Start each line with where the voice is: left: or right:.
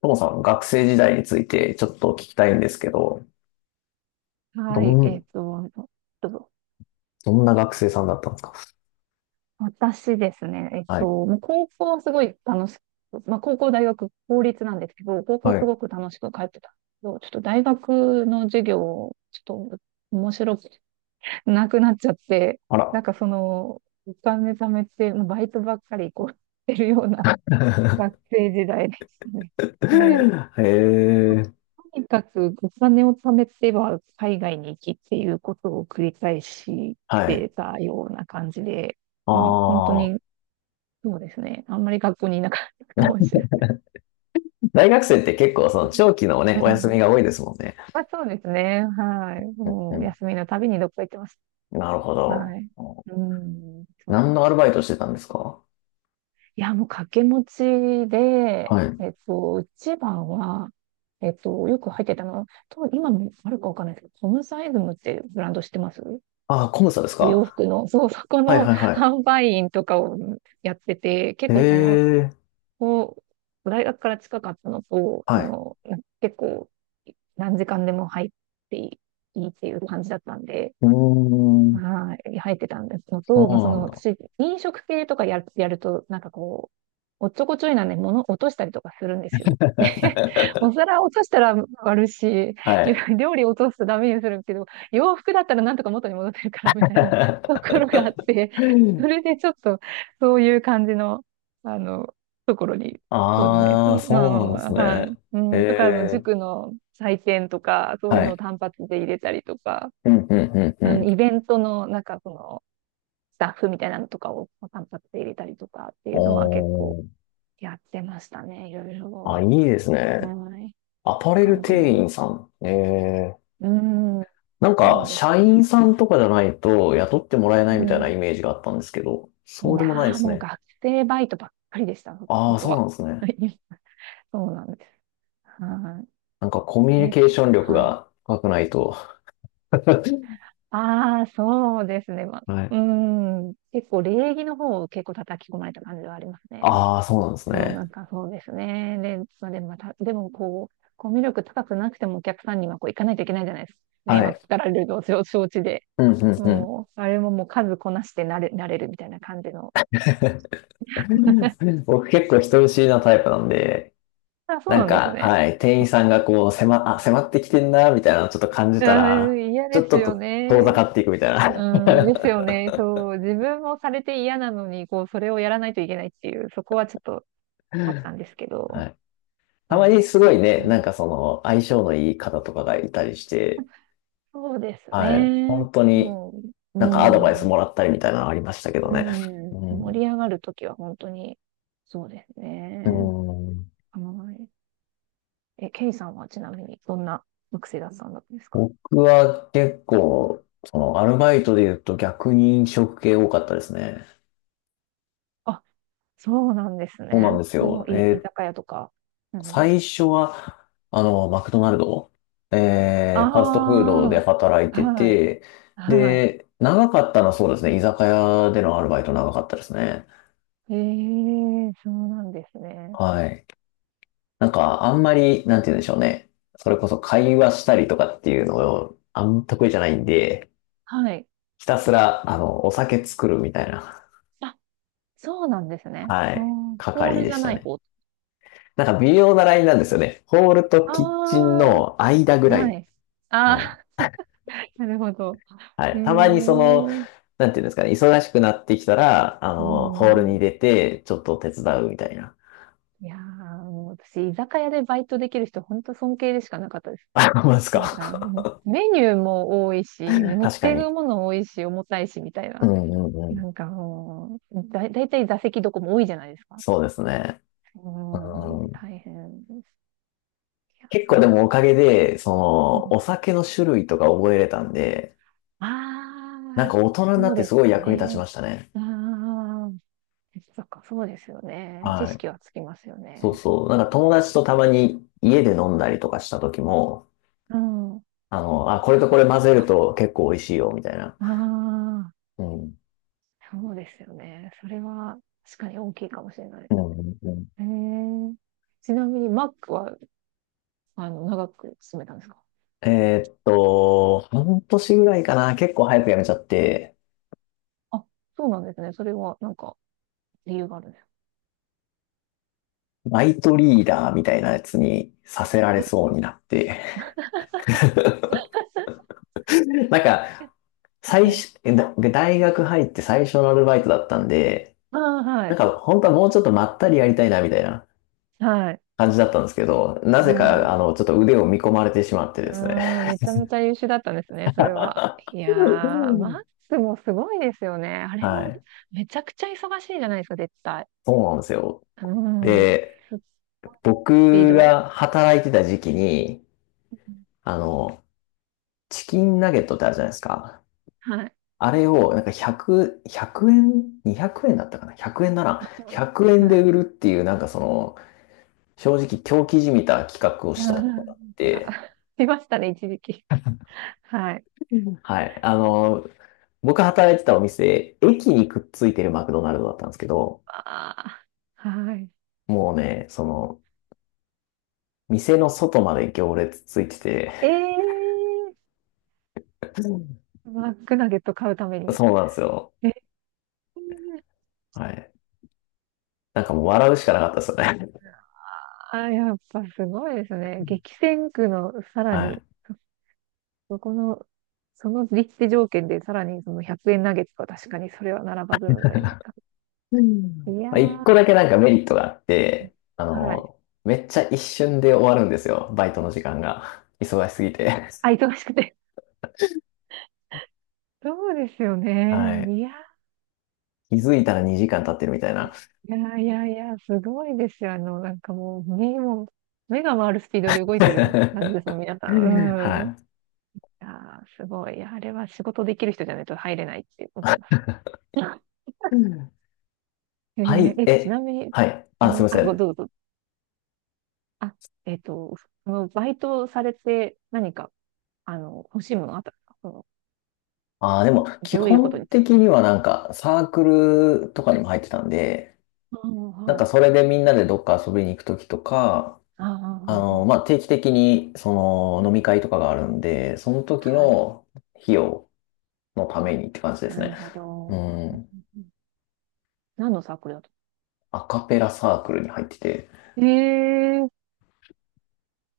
left: ともさん、学生時代についてちょっと聞きたいんですけど、ど
right: はい、
left: ん、
right: どうぞ。
left: どんな学生さんだったんですか？
right: 私ですね、
left: はい。
right: もう高校はすごい楽しく、まあ、高校、大学、公立なんですけど、高校は
left: は
right: す
left: い。
right: ごく楽しく通ってたんですけど、ちょっと大学の授業、ちょっと面白くなくなっちゃって、
left: あ
right: なん
left: ら。
right: かその、お金貯めて、バイトばっかりこう、してるような学生時代ですね。ね、
left: へえ。
right: とにかくお金を貯めては海外に行きっていうことを繰り返し
left: はい。
right: てたような感じで、
left: あ
right: まあ本当
left: あ。
right: にそうですね。あんまり学校にいなかったかもし れ
left: 大学生って結構その長期のね、
right: ない。
left: お
right: う
left: 休み
right: ん。
left: が多いですもんね。
right: まあそうですね。はい。
left: うん
right: も
left: う
right: う
left: ん。
right: 休みのたびにどっか行ってます。
left: なるほど。
right: はい。うん。そう
left: 何
right: で
left: のアル
right: す。
left: バイトしてたんですか？
right: いや、もう掛け持ちで、
left: はい。
right: 一番は、よく入ってたのは、と今もあるかわかんないですけど、コムサイズムってブランド知ってます？
left: ああ、コムサです
right: お洋
left: か？
right: 服の、そう、そこ
left: はい
right: の
left: はいは
right: 販売員とかをやってて、
left: い。
right: 結
left: へ
right: 構その、
left: え。
right: こう、大学から近かったのと、そ
left: はい。
right: の、な結構、何時間でも入っていいっていう感じだったんで、
left: うーん。
right: はい、入ってたんですの
left: そう
right: と、まあ、そ
left: な
right: の、
left: んだ。
right: 私、飲食系とかやる、やると、なんかこう、おっちょこちょいなんで物落としたりとかするんですよ。でお皿落としたら割るし、
left: はい。
right: 料理落とすとダメにするけど、洋服だったらなんとか元に戻ってるからみたいな ところがあって、それでちょっとそういう感じの、あの、ところに、そうですね。つ
left: ああ、
right: ま
left: そ
right: あま
left: うなんです
right: あまあ、は
left: ね。
right: い。う
left: え
right: ん、とか、あの、
left: え、
right: 塾の採点とか、そういう
left: は
right: のを
left: い。
right: 単発で入れたりとか、
left: うん、うん、うん、う
right: あの、イ
left: ん。
right: ベントの、なんかその、スタッフみたいなのとかを単発で入れたりとかっていうのは結構、
left: おー。
right: やってましたね。いろい
left: あ、い
right: ろ。
left: いですね。
right: はい。
left: アパレル
right: 感じ
left: 店
right: の。
left: 員さん。ええ。
right: うん。
left: なんか、
right: そうで
left: 社
right: す
left: 員
right: ね。
left: さんとかじゃないと雇ってもらえ
right: う
left: ないみたいな
right: ん。
left: イメージがあったんですけど、
right: い
left: そ
right: い
left: うでもないで
right: なあ
left: す
right: もう
left: ね。
right: 学生バイトばっかりでした、そ
left: あ
right: の
left: あ、
right: 子
left: そうな
right: は。
left: んです ね。
right: はい。そうなんです。は
left: なんかコミュ
right: い。
left: ニ
right: え、
left: ケー
right: き、
left: ション力
right: はい。
left: が高くないと。
right: ああ、そうですね。まあ、
left: はい。
right: うん。結構礼儀の方を結構叩き込まれた感じはありますね。
left: ああ、そうなんです
right: そう、なん
left: ね。
right: かそうですね。で、それまた、でもこう、コミュ力高くなくてもお客さんにはこう行かないといけないじゃないですか。迷
left: はい。
right: 惑かられるのを承知で。
left: うん、うん、うん。
right: もう、あれももう数こなしてなれ、なれるみたいな感じの。
left: 僕結構人見知りなタイプなんで、
right: あ、そう
left: なん
right: なんです
left: か、
right: ね。
left: はい、店員さんがこう、迫ってきてんな、みたいなのをちょっと感じ
right: う
left: た
right: ー
left: ら、
right: ん、嫌
left: ち
right: で
left: ょっ
right: す
left: と
right: よ
left: と遠
right: ね。
left: ざかっていくみたいな。
right: うん、で すよね。そう、自分もされて嫌なのに、こう、それをやらないといけないっていう、そこはちょっとあったんですけど、
left: はい。た
right: そ
left: ま
right: う
left: に
right: で
left: す
right: す
left: ごい
right: ね。
left: ね、
right: はい。
left: なんかその、相性のいい方とかがいたりして、
right: そうです
left: はい、
right: ね。
left: 本当に
right: もう、う
left: なんかアドバイ
right: ん、
left: ス
right: う
left: もらったりみたいなのありましたけどね。
right: ん、
left: う
right: 盛
left: ん。
right: り上がるときは本当に、そうです
left: う
right: ね。
left: ん。
right: はい。え、ケイさんはちなみに、どんな学生だったんですか？
left: 僕は結構、その、アルバイトで言うと逆に飲食系多かったですね。
right: そうなんです
left: そうなん
right: ね。
left: です
right: も
left: よ。
right: うい、居酒屋とか。うん。
left: 最初は、あの、マクドナルド、ファストフード
right: あ
left: で働い
right: あ、
left: て
right: はい、
left: て、
right: はい。
left: で、長かったのはそうですね、居酒屋でのアルバイト長かったですね。
right: ええ、そうなんですね。
left: はい。なんか、あんまり、なんて言うんでしょうね。それこそ会話したりとかっていうのを、あんま得意じゃないんで、
right: はい。
left: ひたすら、あの、お酒作るみたいな、
right: あ、そうなんですね。
left: は
right: う
left: い、
right: ん、ホー
left: 係
right: ル
left: で
right: じゃ
left: し
right: な
left: た
right: い
left: ね。
right: 方。
left: なんか微妙なラインなんですよね。ホールと
right: あ
left: キッチンの間ぐ
right: あ、
left: ら
right: は
left: い。
right: い。あ
left: はい。
right: あ、なるほど。
left: は
right: ええ、
left: い。たまにその、なんていうんですかね、忙しくなってきたら、あ
right: う
left: の、ホール
right: ん。
left: に出て、ちょっと手伝うみたいな。
right: いやー、もう私、居酒屋でバイトできる人、本当尊敬でしかなかったです。
left: あ、ほんまです
right: なんか、
left: か。
right: メニューも多いし、持っ
left: 確か
right: ていく
left: に。
right: もの多いし、重たいし、みたい
left: う
right: な。
left: んうんうん。
right: なんかもう、だ、だいたい座席どこも多いじゃないですか。
left: そうですね。
right: う
left: う
right: ん、
left: ん。
right: 大変です。いや、
left: 結
right: す
left: 構で
right: ご
left: も
right: い。
left: おかげで、そ
right: あ
left: の、お酒の種類とか覚えれたんで、な
right: あ、
left: ん
right: あ、
left: か大人にな
right: そ
left: っ
right: う
left: て
right: で
left: すご
right: す
left: い
right: よ
left: 役に立ち
right: ね。
left: ましたね。
right: ああ、そっか、そうですよね。知
left: はい。
right: 識はつきますよ
left: そう
right: ね。
left: そう。なんか友達とたまに家で飲んだりとかした時も、
right: うん。あ、
left: あの、あ、これとこれ混
right: あ
left: ぜると結構美味しいよ、みたいな。
right: あ
left: うん。
right: ー、そうですよね。それは確かに大きいかもしれない。
left: うんうんうん。
right: えー、ちなみに、マックは、あの、長く進めたんですか？
left: 半年ぐらいかな、結構早く辞めちゃって、
right: あ、そうなんですね。それは、なんか、理由があるね。
left: バイトリーダーみたいなやつにさせられそうになって。なんか、最
right: はい。
left: 初、大学入って最初のアルバイトだったんで、
right: ああ、は
left: なん
right: い。
left: か本当はもうちょっとまったりやりたいなみたいな
right: はい。
left: 感じだったんですけど、なぜ
right: は
left: か、
right: い。
left: あの、ちょっと腕を見込まれてしまってですね。
right: ああ、めちゃめちゃ優秀だったんですね、それは。いやー、マックスもすごいですよね。あれも
left: はい。
right: めちゃくちゃ忙しいじゃないですか、絶対。
left: そうなんですよ。
right: うん。
left: で、
right: すっごいスピー
left: 僕
right: ド。
left: が働いてた時期に、
right: うん。
left: あの、チキンナゲットってあるじゃないですか。
right: はい。
left: あれを、100円、200円だったかな？ 100 円なら、
right: はい。
left: 100円
right: は
left: で
right: い。
left: 売るっていう、なんかその、正直狂気じみた企画を
right: う
left: したところがあっ
right: ん。あ、
left: て、
right: いましたね、一時期。はい。
left: うんはい。あの、僕働いてたお店、駅にくっついてるマクドナルドだったんですけど、
right: ああ、はい。
left: もうね、その、店の外まで行列ついてて、
right: ええ
left: うん
right: ー、マックナゲット買うために。
left: そうなんですよ。
right: えー。
left: はい。なんかもう笑うしかなかったですよね。
right: あ、やっぱすごいですね。激戦区のさら
left: はい。
right: に、そ、この、その立地条件でさらにその100円ナゲットは確かにそれは並ばざるを得ないか。
left: う
right: い
left: ん。
right: や
left: まあ、1個
right: ー、
left: だけなんかメリットがあって、あ
right: はい。
left: の、めっちゃ一瞬で終わるんですよ。バイトの時間が。忙しすぎて。
right: あ、忙しくて。そうですよ
left: は
right: ね。
left: い。
right: いや
left: 気づいたら2時間経ってるみたいな。
right: ー、いやいやいや、すごいですよ。あの、なんかもう、目も、目が回るスピードで動いてる感じですもん、皆さ
left: は
right: ん。うん。い
left: い。
right: やー、すごい。いや、あれは仕事できる人じゃないと入れないって思います。
left: う ん。
right: え
left: は
right: ー
left: い、
right: え、ちな
left: え、
right: みに、
left: はい。
right: こ
left: あ、すい
right: の、
left: ま
right: あ、
left: せ
right: ご、
left: ん。
right: どうぞ。あ、えっと、そのバイトされて何か、あの、欲しいものあったんですか？その
left: あー、でも、基
right: どういうこと
left: 本
right: に使っ
left: 的にはなんか、サークルとかにも入ってたんで、
right: た。ああ、
left: なん
right: は
left: か
right: い。
left: それでみんなでどっか遊びに行くときとか、
right: ああ、う
left: あ
right: んう
left: の、
right: ん。
left: まあ、定期的に、その、飲み会とかがあるんで、その時
right: はい。
left: の費用のためにって感じです
right: なる
left: ね。
right: ほど。う
left: う
right: んう
left: ん。
right: んうん。何のサークルだと？
left: アカペラサークルに入ってて。
right: ええ。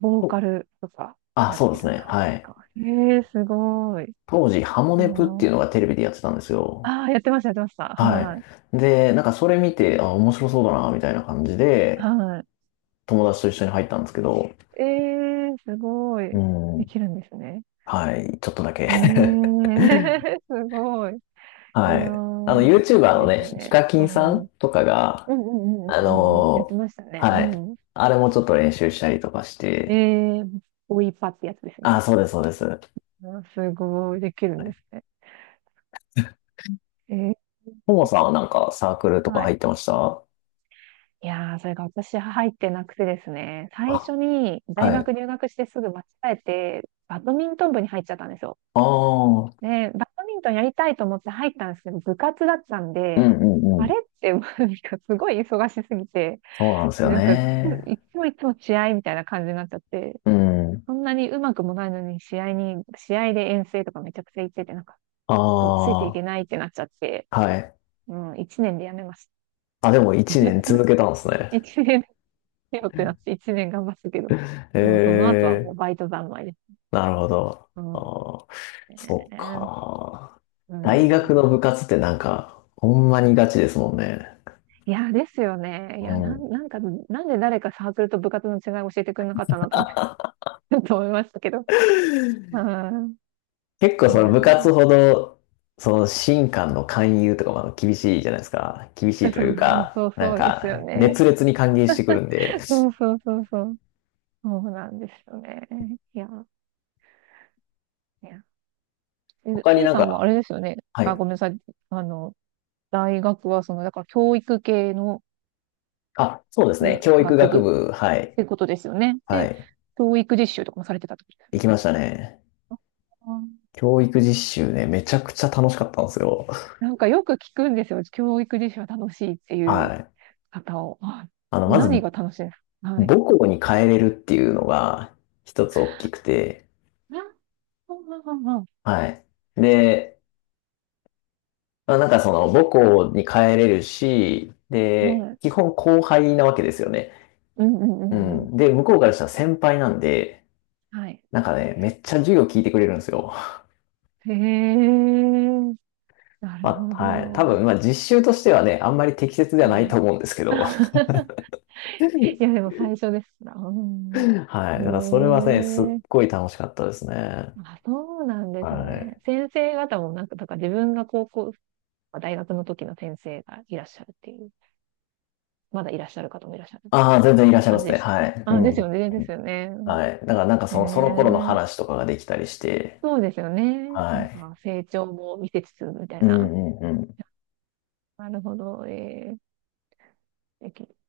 right: ボー
left: お
right: カルとか
left: あ、
right: やっ
left: そう
right: て
left: です
right: る
left: ね。
right: 感じ
left: は
right: です
left: い。
right: か？ええー、すごい。
left: 当時、ハモネプっていう
right: そ
left: のが
right: う。
left: テレビでやってたんですよ。
right: ああ、やってました、やってました。
left: はい。
right: はい。
left: で、なんかそれ見て、あ、面白そうだな、みたいな感じで、
right: はい。
left: 友達と一緒に入ったんですけど、
right: ええー、すご
left: う
right: い。で
left: ん。
right: きるんですね。
left: はい。ちょっとだけ。
right: ええ ー、すごい。い
left: は
right: や
left: い。あの、
right: ー、楽
left: YouTuber
right: しい
left: の
right: です
left: ね、ヒ
right: ね。
left: カキ
right: う
left: ンさ
right: ん。う
left: ん
right: ん
left: とか
right: う
left: が、あ
right: んうんうんうんうん。やっ
left: の
right: てました
left: ー
right: ね。う
left: はい。
right: ん。
left: あれもちょっと練習したりとかし
right: え
left: て、
right: ー、ボイパってやつです
left: あ、
right: ね。
left: そうです、そうです。は
right: うん、すごい、できるん
left: い。
right: ですね。えー、
left: ももさんはなんかサークルとか
right: は
left: 入っ
right: い。
left: てました？
right: いやー、それが私入ってなくてですね、最
left: あ、
right: 初に大
left: は
right: 学
left: い。
right: 入学してすぐ間違えて、バドミントン部に入っちゃったんですよ。
left: ああ、うん
right: で、バドミントンやりたいと思って入ったんですけど、部活だったん
left: う
right: で、
left: んう
right: あ
left: ん。
right: れって、もうなんかすごい忙しすぎて、
left: そうなんですよ
right: なんか、い
left: ね。
right: つもいつも試合みたいな感じになっちゃって、
left: うん。
right: そんなにうまくもないのに、試合に、試合で遠征とかめちゃくちゃ行ってて、なんか、
left: あ
right: ちょっとついていけな
left: あ、
right: いってなっちゃって、
left: はい。
right: うん、一年でやめました。
left: あ、でも1年続けた んですね。
right: 一年でよってなって、一年頑張ったけど、もうその後はも
left: え
right: う
left: え、
right: バイト三昧です。
left: なるほど。
right: うん。
left: ああ、そっ
right: ね。
left: か。
right: う
left: 大学
right: ん、
left: の部活ってなんか、ほんまにガチですもんね。
right: いや、ですよね。いや、なん、なんか、なんで誰かサークルと部活の違い教えてくれなかったなと思って と思いましたけど。うん。
left: 結構
right: い
left: その
right: や
left: 部活ほど、その新官の勧誘とかもあの厳しいじゃないですか。厳しい
right: ー、
left: と
right: そ
left: い
right: う
left: う
right: そう
left: か、
right: そう
left: なん
right: そうです
left: か
right: よね。
left: 熱烈に歓迎してくるんで、
right: そうそうそうそう。そうなんですよね。いやー。ねえ、
left: 他に
right: T
left: なん
right: さんはあ
left: か、
right: れですよね。
left: は
right: あ、
left: い。
right: ごめんなさい。あの、大学はその、だから教育系の
left: あ、そうです
right: うん
left: ね。教育
right: 学部
left: 学部、は
right: っ
left: い。
right: てことですよね。
left: は
right: で、
left: い。
right: 教育実習とかもされてたってことですよ
left: 行
right: ね。
left: きましたね。
right: あー。
left: 教育実習ね、めちゃくちゃ楽しかったんですよ。
right: なんかよく聞くんですよ。教育実習は楽しいっていう
left: はい。
right: 方を。あ、
left: あの、まず、
right: 何が楽しいですか？はい。
left: 母校に帰れるっていうのが一つ大きくて、
right: あ、うん
left: はい。で、まあ、なんかその母校に帰れるし、
right: うんうんう
left: で、
right: ん。はい。
left: 基本後輩なわけですよね。
right: うんうんう
left: う
right: んうん。
left: ん。で、向こうからしたら先輩なんで、
right: はい。
left: なんかね、めっちゃ授業聞いてくれるんですよ。
right: へえ、な る
left: ま
right: ほ
left: あ、はい。多
right: ど。
left: 分、まあ実習としてはね、あんまり適切ではな
right: は
left: いと
right: い。
left: 思うんですけど。
right: いや、でも最初ですな。うん。
left: はい。だからそれはね、すっ
right: へえ。
left: ごい楽しかったですね。
right: あ、そうなんで
left: は
right: すね。
left: い。
right: 先生方もなんか、だから自分が高校、大学の時の先生がいらっしゃるっていう、まだいらっしゃる方もいらっしゃる
left: ああ、全然いらっしゃいま
right: 感じ
left: す
right: で
left: ね。
right: した。
left: はい。う
right: あ、
left: ん。
right: で
left: う
right: す
left: ん
right: よね、ですよね。
left: はい。だからなんかその、その頃の
right: え
left: 話
right: え。
left: とかができたりして、
right: そうですよね。な
left: は
right: ん
left: い。
right: か成長も見せつつみたい
left: う
right: な。
left: んうんうん。
right: なるほど。ええ